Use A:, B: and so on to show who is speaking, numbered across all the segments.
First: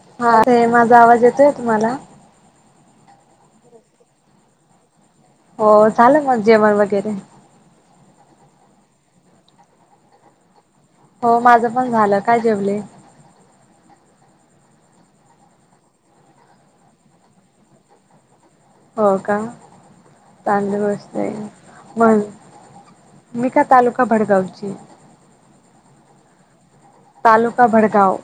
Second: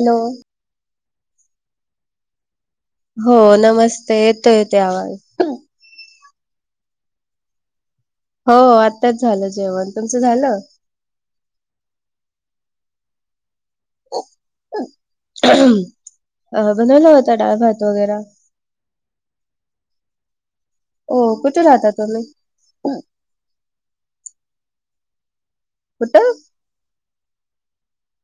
A: Hello
B: हा ते माझा आवाज येतोय तुम्हाला.
A: हो नमस्ते येतो येत आवाज.
B: हो झालं मग जेवण वगैरे.
A: हो आत्ताच झालं जेवण तुमचं झालं
B: हो माझं पण झालं काय जेवले?
A: अ बनवला होता डाळ भात वगैरा.
B: हो का चांगली
A: हो
B: गोष्टल
A: कुठे राहता
B: मण
A: तुम्ही
B: मिखा तालुका भडगावची
A: कुठं?
B: तालुका भडगाव.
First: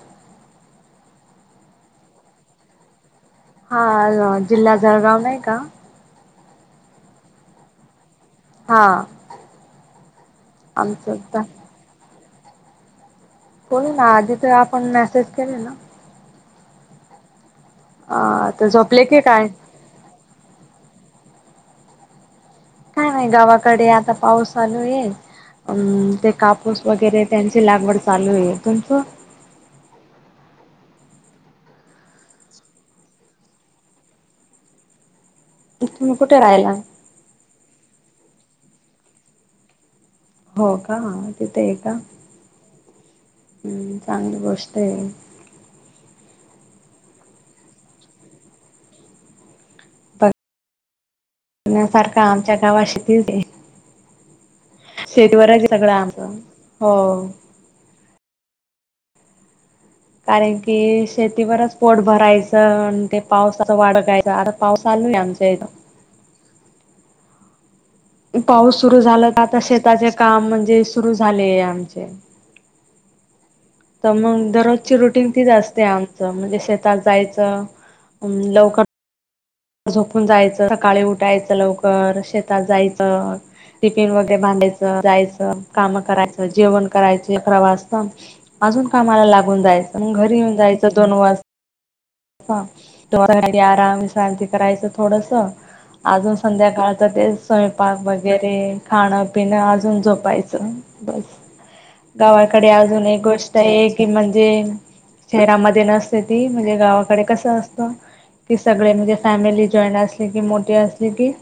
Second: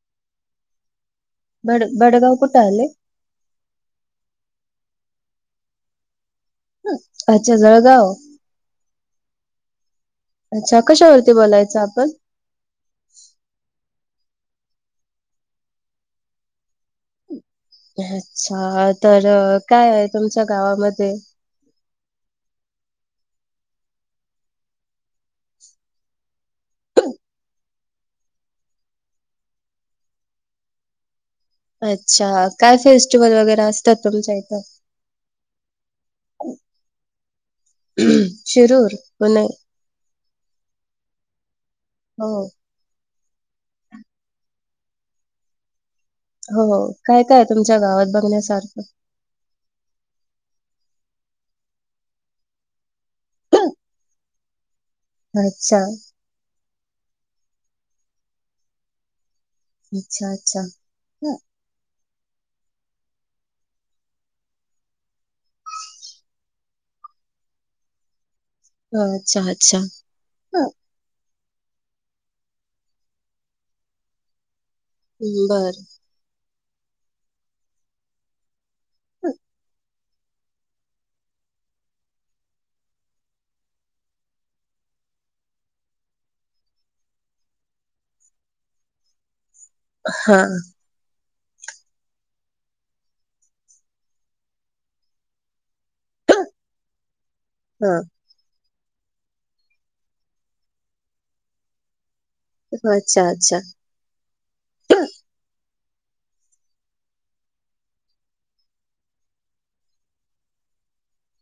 A: बड बडगाव कुठे आलय?
B: हा जिल्हा जळगाव नाही का?
A: अच्छा जळगाव.
B: हा
A: अच्छा कशावरती
B: आमचं
A: बोलायचं आपण?
B: बोल ना आ जीथ आपण मेसेज केले ना अ तर
A: अच्छा
B: झोपले की
A: तर
B: काय
A: काय
B: काय नाही गावाकडे आता पाऊस चालू आहे अ ते काप स वगरे त्यांची लागवड चालू आहे तुमचं
A: अच्छा काय फेस्टिवल वगैरे असतात तुमच्या इथं
B: तुम्ही कुठे राहिला
A: शिरूर पुणे
B: हो का तिथे आहे का
A: हो
B: हम् चांगली गोष्ट आहे
A: हो काय काय तुमच्या गावात बघण्यासारखं
B: ण्यासारखा आमच्या गावा शती शेतीवर आहे क
A: अच्छा
B: सगळं आमचं हो
A: अच्छा
B: कारण
A: अच्छा.
B: की
A: हं,
B: शेतीवरच पोट भरायचं आणि ते पावसाच वाढगायच आता पाऊस चालू आहे आमच्या इथ पाऊस सुरु झाला
A: अच्छा
B: तर आता
A: अच्छा.
B: शेताचे काम म्हणजे सुरू झाले आमचे तर मग दररोजची रुटीन तीच असते
A: बरं.
B: आमच म्हणजे शेतात जायचं लवकर
A: [inaudible]
B: झोपून जायचं सकाळी उठायचं लवकर शेतात जायचं टिफिन वगैरे बांधायचं जायचं काम करायचं जेवण करायचं अकरा वाजत अजून कामाला लागून जायचं मग घरी येऊन
A: हां.
B: जायचं दोन वाज आराम शांती करायचं थोडस अजून संध्याकाळ तर ते स्वयंपाक
A: हां.
B: बज वगैरे खाण पिण अजून झोपायचं बस गावात डे अजून एक
A: अच्छा अच्छा.
B: गोष्ट आहे की म्हणजे शहरामध्ये नसते ती म्हणजे गावा कस असत कि सगळे म्हणजे फॅमिली जॉईट असली की मोठी असली की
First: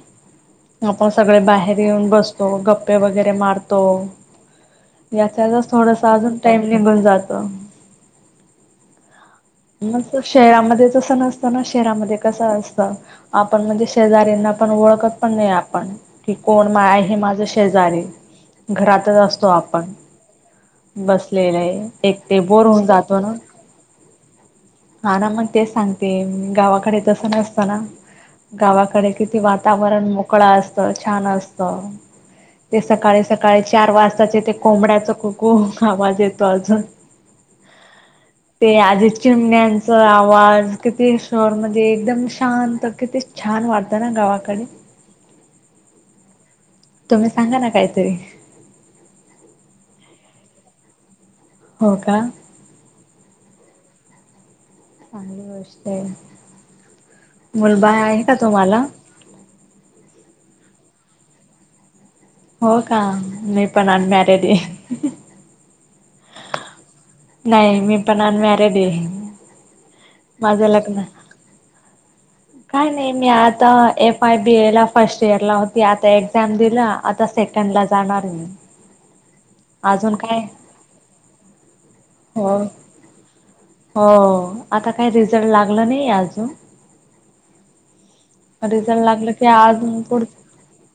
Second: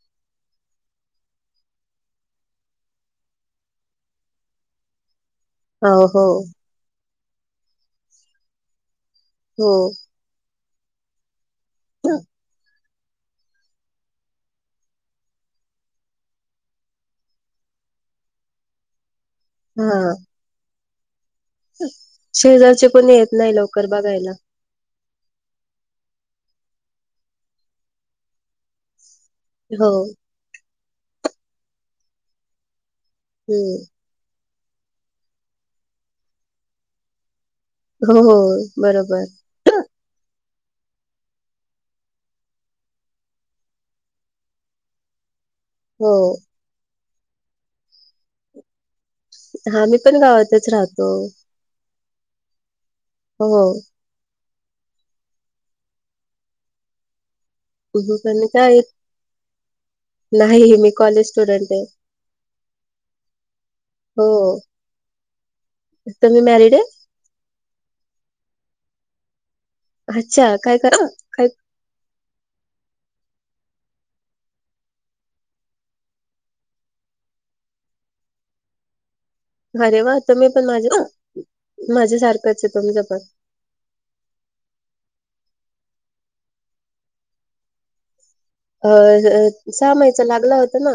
B: आपण सगळे बाहेर येऊन बसतो गप्पे वगैरे मारतो याचा थोडस
A: हो, हो.
B: अजून टाइम निघुन जात
A: हो.
B: मग शहरामध्ये तस नसतं ना शहरामध्ये कसं असत आपण म्हणजे शेजऱना पण ओळखत पण नाही आपण कि कोण मा हे माझं शेजारी घरातच असतो आपण
A: हां.
B: बसलेलं आहे एक ते बोर होऊन
A: शेजारचे पण
B: जातो ना
A: येत नाही लवकर बघायला
B: हा ना मग तेच सांगते गावाकडे तसं नसतं ना गावाकडे किती
A: हो.
B: वातावरण मोकळ असत छान असत ते सकाळी सकाळी
A: हं.
B: चार वाजताचे ते कोंबड्याचा कुकु आवाज येतो अजून
A: हो, हो.
B: ते आज
A: बरोबर.
B: चिमण्या त्यांचा आवाज किती शहर मध्ये एकदम शांत किती छान वाटत ना गावाकडे
A: हो
B: तुम्ही सांगा ना काहीतरी
A: हा मी पण गावातच राहतो
B: हो का
A: हो
B: चांली गोष्ट आहे मुलबाळ
A: मी
B: आहे का
A: पण काय
B: तुम्हाला
A: नाही मी कॉलेज स्टुडंट आहे
B: हो का मी पण
A: हो.
B: अनमॅरेड ये
A: तुम्ही मॅरिड आहेत
B: नाही मी पण अनम्यारेड
A: अच्छा.
B: माझं
A: काय कर
B: लग्न
A: [unintelligible]
B: काय नाही मी आता एफ आय बी ए ला फर्स्ट इयर ला होती आता एक्झाम दिला आता सेक त्यांला जाणार ये
A: अरे वा तुम्ही पण माझ
B: हो
A: माझ्यासारखंच तुमचं पण
B: हो आता काही रिझल्ट लागलं नाही अजून
A: अ,
B: रिझल्ट लागलं की आज
A: महिन्याचा
B: पुडत
A: लागला होता ना?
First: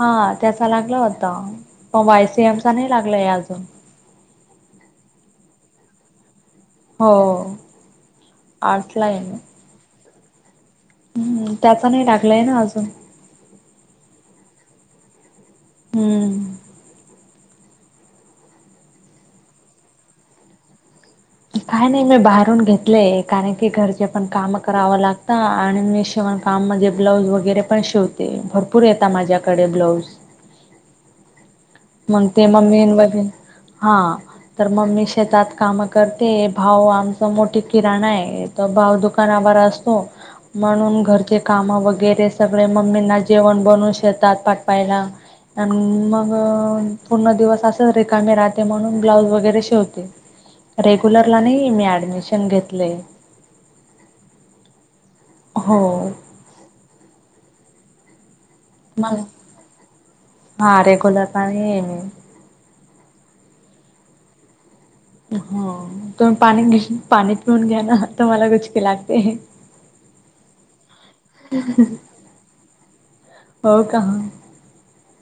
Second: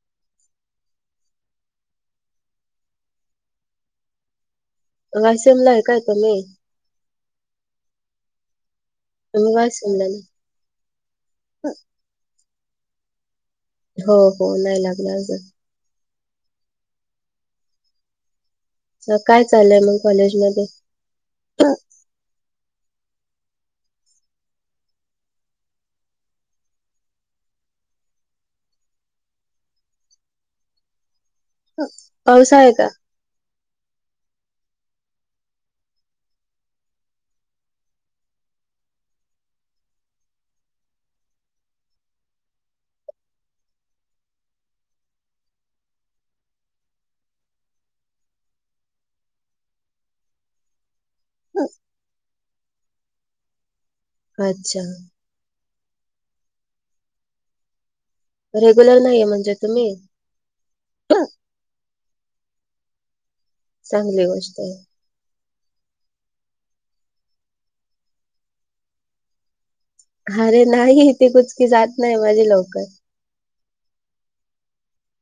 B: हा त्याचा लागला होत पण वायसीएम चा नाही लागलंय अजून
A: वायसीएमला आहे काय तुम्ही
B: हो आर्ट्स आहे
A: [unintelligible]
B: हम् त्याचा नाही लागलाय ना अजून
A: हो हो नाही लागलं अजून
B: हम्म
A: काय चालय मग कॉलेजमध्ये
B: काय नाही मी बाहेरून घेतलेय कारण की घरचे पण काम करावं लागत आणि मी शिवण काम म्हणजे ब्लाऊज वगैरे पण शिवते भरपूर येता माझ्याकडे ब्लाऊज मग ते
A: पाऊस आहे का?
B: मम्मीन वगै हा तर मम्मी शेतात काम करते भाऊ आमच मोठी किराणा आहे तर भाऊ दुकानावर असतो म्हणून घरचे कामं वगैरे सगळे मम्मींना जेवण बनवून शेतात पाठवायला अन् मग पूर्ण दिवस अस रिकामी राहते म्हणून ब्लाउज वगैरे शिवते रेग्युलरला नाही मी ऍडमिशन घेतलंय
A: अच्छा
B: हो
A: रेग्युलर
B: मला
A: नाहीये म्हणजे तुम्ही
B: हा रेग्युलरला नाही आहे मी
A: चांगली गोष्ट आहे
B: हो त पाणी पाणी पिऊन घ्या ना तर मला गुचकी लागते
A: अरे नाही इथे कुच की जात नाही माझे लवकर
B: हो का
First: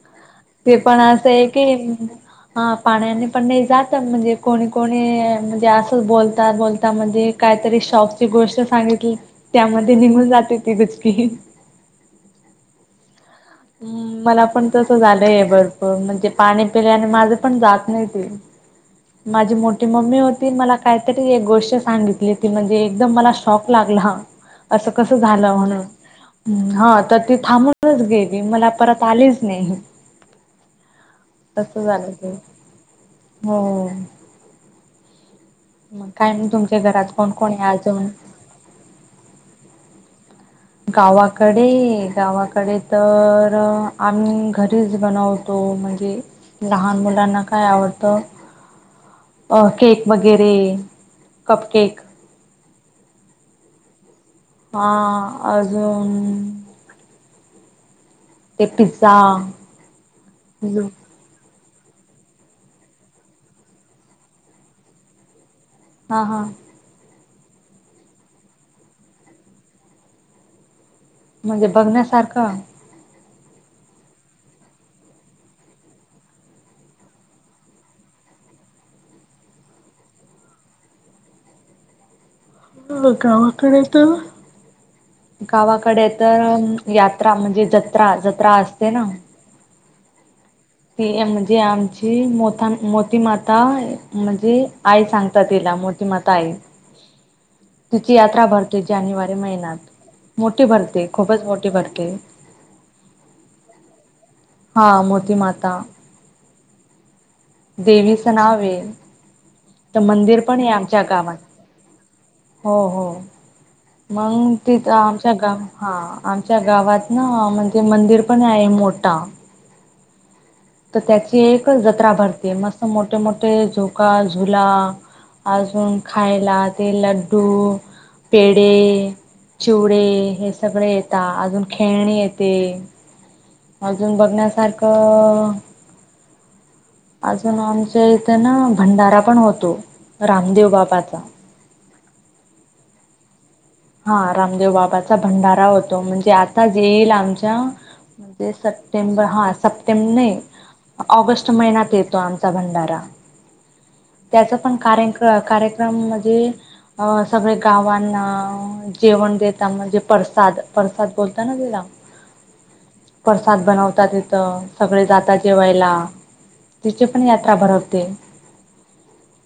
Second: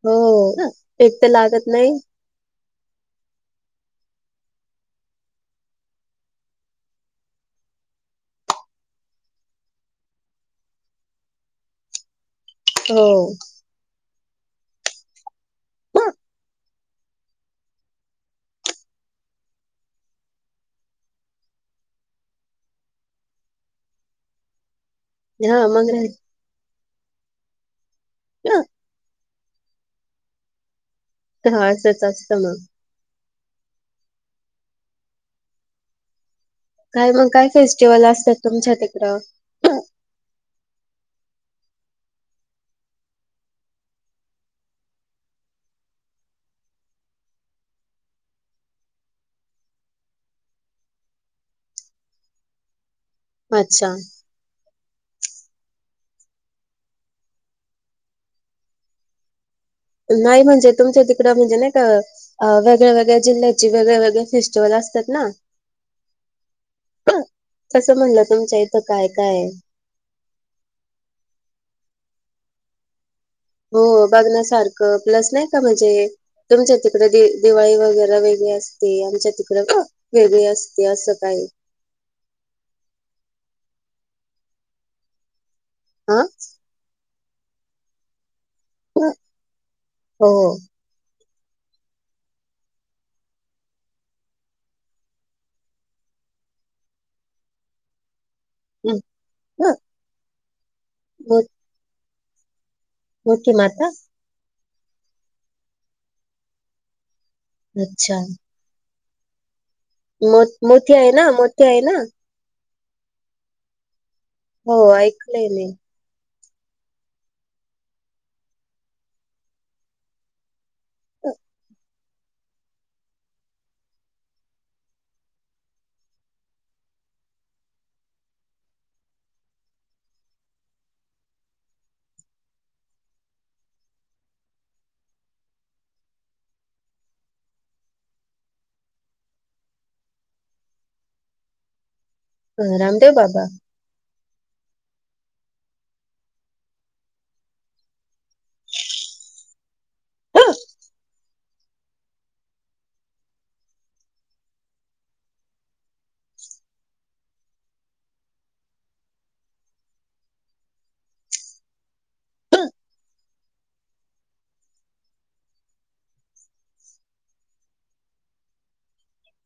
A: हो
B: ते पण
A: एक तर
B: असं आहे की
A: लागत नाही
B: हा पाण्याने पण नाही जात म्हणजे कोणी कोणी म्हणजे असं बोलतात बोलता म्हणजे काहीतरी शॉकची गोष्ट सांगितली त्यामध्ये निघून जाते ती कुचकी
A: हो
B: हम् मला पण तस झालंय भरपूर म्हणजे पाणी पिले आणि माझं पण जात नाही ते माझी मोठी मम्मी होती मला काहीतरी एक गोष्ट सांगितली ती म्हणजे एकदम मला शॉक लागला असं कस झालं
A: हा मग राहील.
B: म्हणून ह तर त थांबूनच गे मला परत आलेच नाही
A: हा
B: तस
A: असंच
B: झालं ते
A: असतं मग.
B: हो मग काय तुम
A: काय मग काय फेस्टिवल असतात तुमच्या तिकडं
B: गावाकडे गावाकडे तर आम्ही घरीच बनव तो म्हणजे लहान मुलांना काय आवडतं अ केक वगैरे कप केक
A: अच्छा
B: हा अजून ते पि्झा
A: नाही म्हणजे तुमच्या तड म्हणजे नाही का वेगळ्या वगळ्या जिल्ह्या वेगळ्या वगळे फेस्टिवल असतात ना
B: हा हा
A: ह कसं म्हणलं तुमच्या इथं काय काय
B: म्हणजे बघण्यासारखं
A: हो बघण्यासारखं प्लस नाही का म्हणजे तुमच्या तिकडे दि दिवाळी वगैरे वेगळी असते आमच्या तिकड का वेगळी असते असं काही
B: हो गावाकडे तर गावाकडे
A: हा
B: तर यात्रा म्हणजे जत्रा जत्रा अस ते ना
A: हो
B: ही म्हणजे आमची मोता मोतीमाता म्हणजे आई सांगताात तिला मोठी माता आई
A: [unintelligible]
B: तिची यात्रा भरतेय जानेवारी
A: मो
B: महिन्यात मोठी भरते खूपच मोठी भरते
A: मोठी माता
B: हा मोती माता
A: अच्छा
B: देवीचं नाव आहे तर मंदिर
A: मो
B: पण आहे
A: मोठी
B: आमच्या
A: ना
B: गावात
A: मोठी आहे ना
B: हो हो मग
A: हो
B: तिथं आमच्या
A: ऐकलंय
B: गाव
A: मी
B: हा आमच्या गावात ना म्हणजे मंदिर पण आहे मोठा तर
A: अ,
B: त्याची एक जत्रा भरतीय मस्त मोठे मोठे झोका धुला अजून खायला ते लड्डू पेढे चिवडे हे सगळे येतात अजून खेळणी येते अजून बघण्यासारखं अजून आमच्या इथे ना भंडारा पण होतो रामदेव बापाचा
A: अ रामदेव बाबा
B: हा रामदेव बाबाचा भंडारा होतो म्हणजे आता ज येईल आमच्या म्हणजे सप्टेंबर हा सप्टेंबर नही ऑगस्ट महिन्यात येतो आमचा भंडारा त्याचा पण कार्य कार्यक्रम म्हणजे अ सगळे गावांना जेवण देता म्हणजे प्रसाद प्रसाद बोलता ना तिला प्रसाद बनवतात तिथं सगळे जातात जेवायला तिची पण यात्रा भरवते
A: [unintelligible]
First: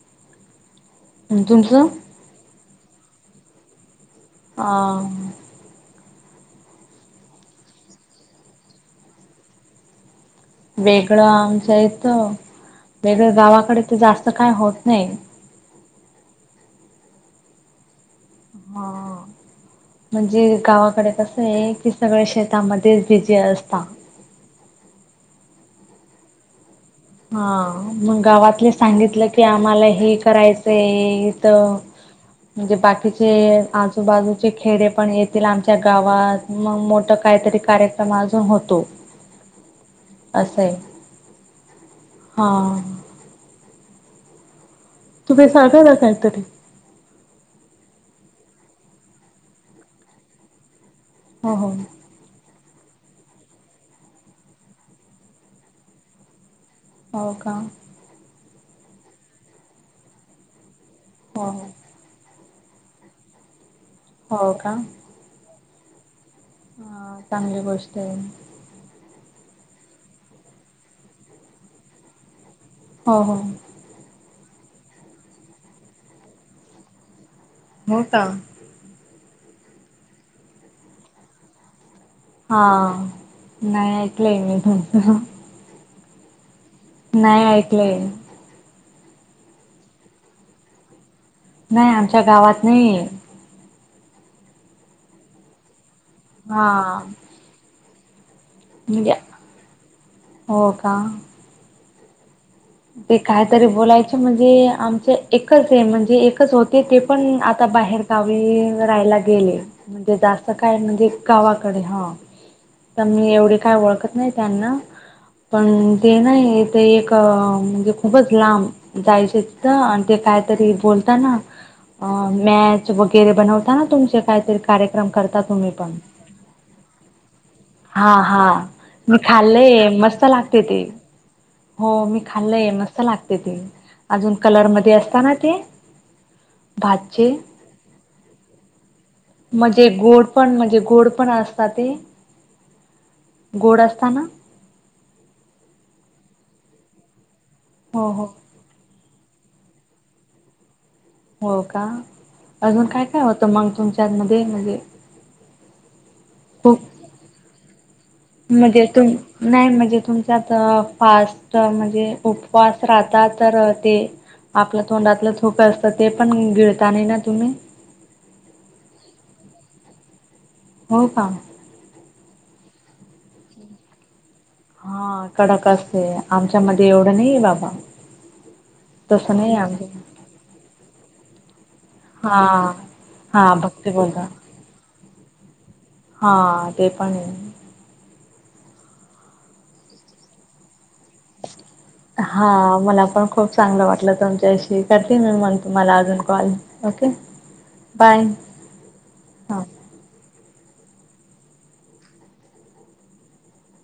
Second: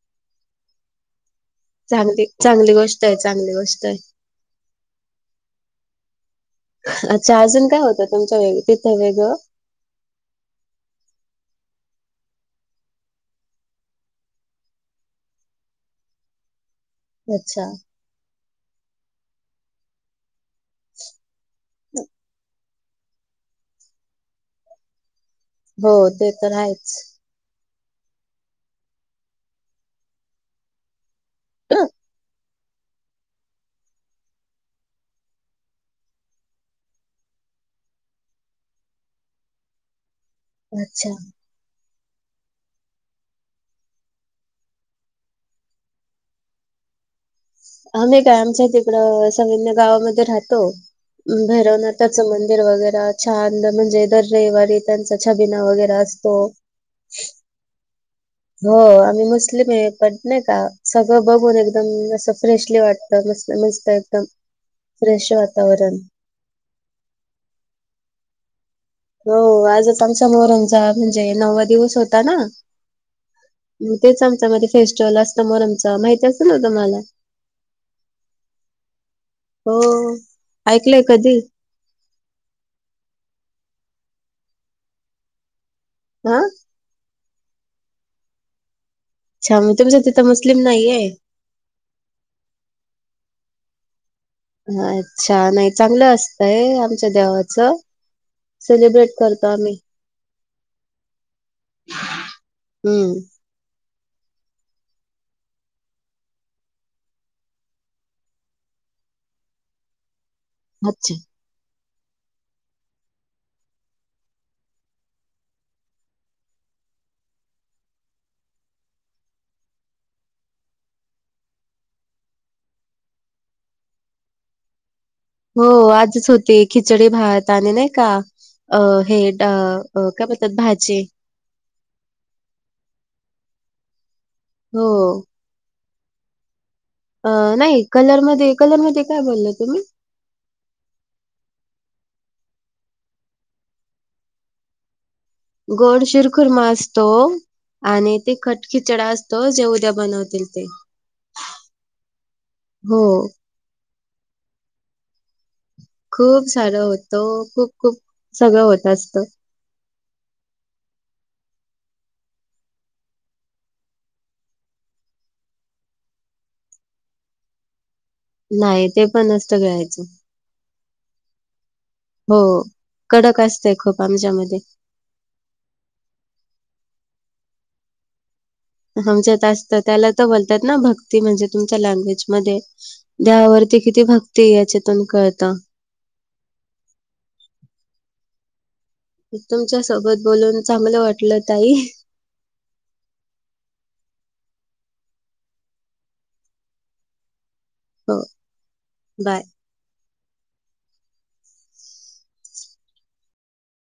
B: तुमचं
A: चांग चांगली गोष्ट आहे चांगली गोष्ट आहे
B: हा
A: अच्छा अजून काय होतं तुमच्या वैयक्तिक तिथं वेगळं
B: वेगळं आमचं येत वेगळं गावाकडे तर जास्त काय होत नाही
A: अच्छा
B: हा म्हणजे गावाकडे कसं आहे की सगळे शेतामध्येच बिजी असतात
A: हो ते तर आहेच
B: हा मग गावातले सांगितलं की आम्हाला हे करायचंय तो म्हणजे बाकीचे आजूबाजूचे खेडे पण येतील आमच्या गावात मग मोठ काहीतरी कार्यक्रम अजून होतो
A: [unintelligible]
B: असं आहे
A: अच्छा
B: हा तुम्ही सारख जातय तर.
A: आम्ही काय आमच्या तिकडं सविन्य गावामध्ये राहतो
B: हो हो
A: भैरवनाथ.. त्यांच मंदिर वगैरे छान म्हणजे दर रविवारी त्यांचा छबिना वगैरे असतो.
B: हो का?
A: हो आम्ही मुस्लिम आहे पण नाही का सगळं
B: हो
A: बघून
B: हो
A: एकदम असं. फ्रेशली वाटत मस्त मस्त एकदम
B: हो का.
A: फ्रेश वातावरण.
B: ह चांगली गोष्ट आहे.
A: हो आजच आमचा मोहरमचा म्हणजे नववा दिवस होता ना.
B: हो हो.
A: तेच आमच्या मध्ये फेस्टिवल असतं मोरमचा माहिती असेल ना तुम्हाला.
B: हो का?
A: हो ऐकलंय कधी.
B: हा नाही ऐकलंय मी तुमचं.
A: आ.
B: नाही ऐकलंय.
A: अच्छा मग तुमच्या तिथं मुस्लिम नाहीये.
B: नाही आमच्या गावात नाही.
A: अच्छा नाही चांगलं असतय
B: हा
A: आमच्या देवाचं.
B: म्हणजे
A: सेलिब्रेट करतो आम्ही.
B: हो का?
A: रिकामा ऑडिओ
B: ते काय? तरी बोलायचे म्हणजे आमचे एकच आहे म्हणजे एकच होते ते पण आता बाहेर.. गावी राहायला गेले म्हणजे जास्त काय म्हणजे
A: अच्छा
B: गावाकडे हा. तरी एवढे काय ओळखत नाही त्यांना पण ते नाही ते एक.. म्हणजे खूपच लांब जायचे तथं आणि ते कायतरी बोलताना.. अ मॅच वगैरे बनवताना तुमचे काहीतरी कार्यक्रम करत.
A: हो आजच होती खिचडी भात आणि नाही का
B: हा हा
A: अ
B: मी
A: हे.
B: खाल्लंय मस्त
A: का बोलतात
B: लागते ते
A: भाजी.
B: हो मी खाल्लंय मस्त लागते ते अजून कलर
A: हो
B: मध्ये असतं ना ते. भातचे
A: अ नाही कलरमध्ये कलरमध्येकाय बोलले तुम्ही.
B: म्हणजे गोड पण म्हणजे गोड पण असत ते गोड असता ना?
A: गोड शिरखुरमा असतो
B: हो
A: आणि
B: हो
A: ते तिखट.. खिचडा असतो जे उद्या बनवतील ते.
B: हो का अजून
A: हो
B: काय काय होतं मग तुमच्यामध्ये म्हणजे..
A: खूप सारा होतो खूप खूप. सगळं
B: मध्ये
A: होत
B: तुम
A: असतं
B: नाही म्हणजे तुमच्यात फास्ट म्हणजे उपवास राहता तर ते.. आपलं तोंडातलं थुंकी असतं ना ते पण गिळता नाही ना तुम्ही.
A: नाही ते पण नसतं गिळायचं.
B: हो का?
A: हो कडक असतय खूप आमच्यामध्ये.
B: हा कडक असते आमच्यामध्येध्ये एवढं नाही बाबा. तसं
A: आमच्यात
B: नाही
A: असतं
B: आमच्या
A: त्याला तर बोलतात ना भक्ती म्हणजे तुमच्या
B: हा
A: लँग्वेजमध्ये.
B: हा
A: देवावरती
B: भक्ती
A: किती
B: बोलता
A: भक्ती याच्यातून कळतं.
B: हा ते पण आहे.
A: तुमच्या सोबत बोलून चांगलं वाटल ताई.
B: हा मला पण खूप चांगलं वाटलं तुमच्याशी कधी मी म्हण तुम्हाला अजून कॉल. ओके
A: हो
B: बाय
A: बाय.
B: हा.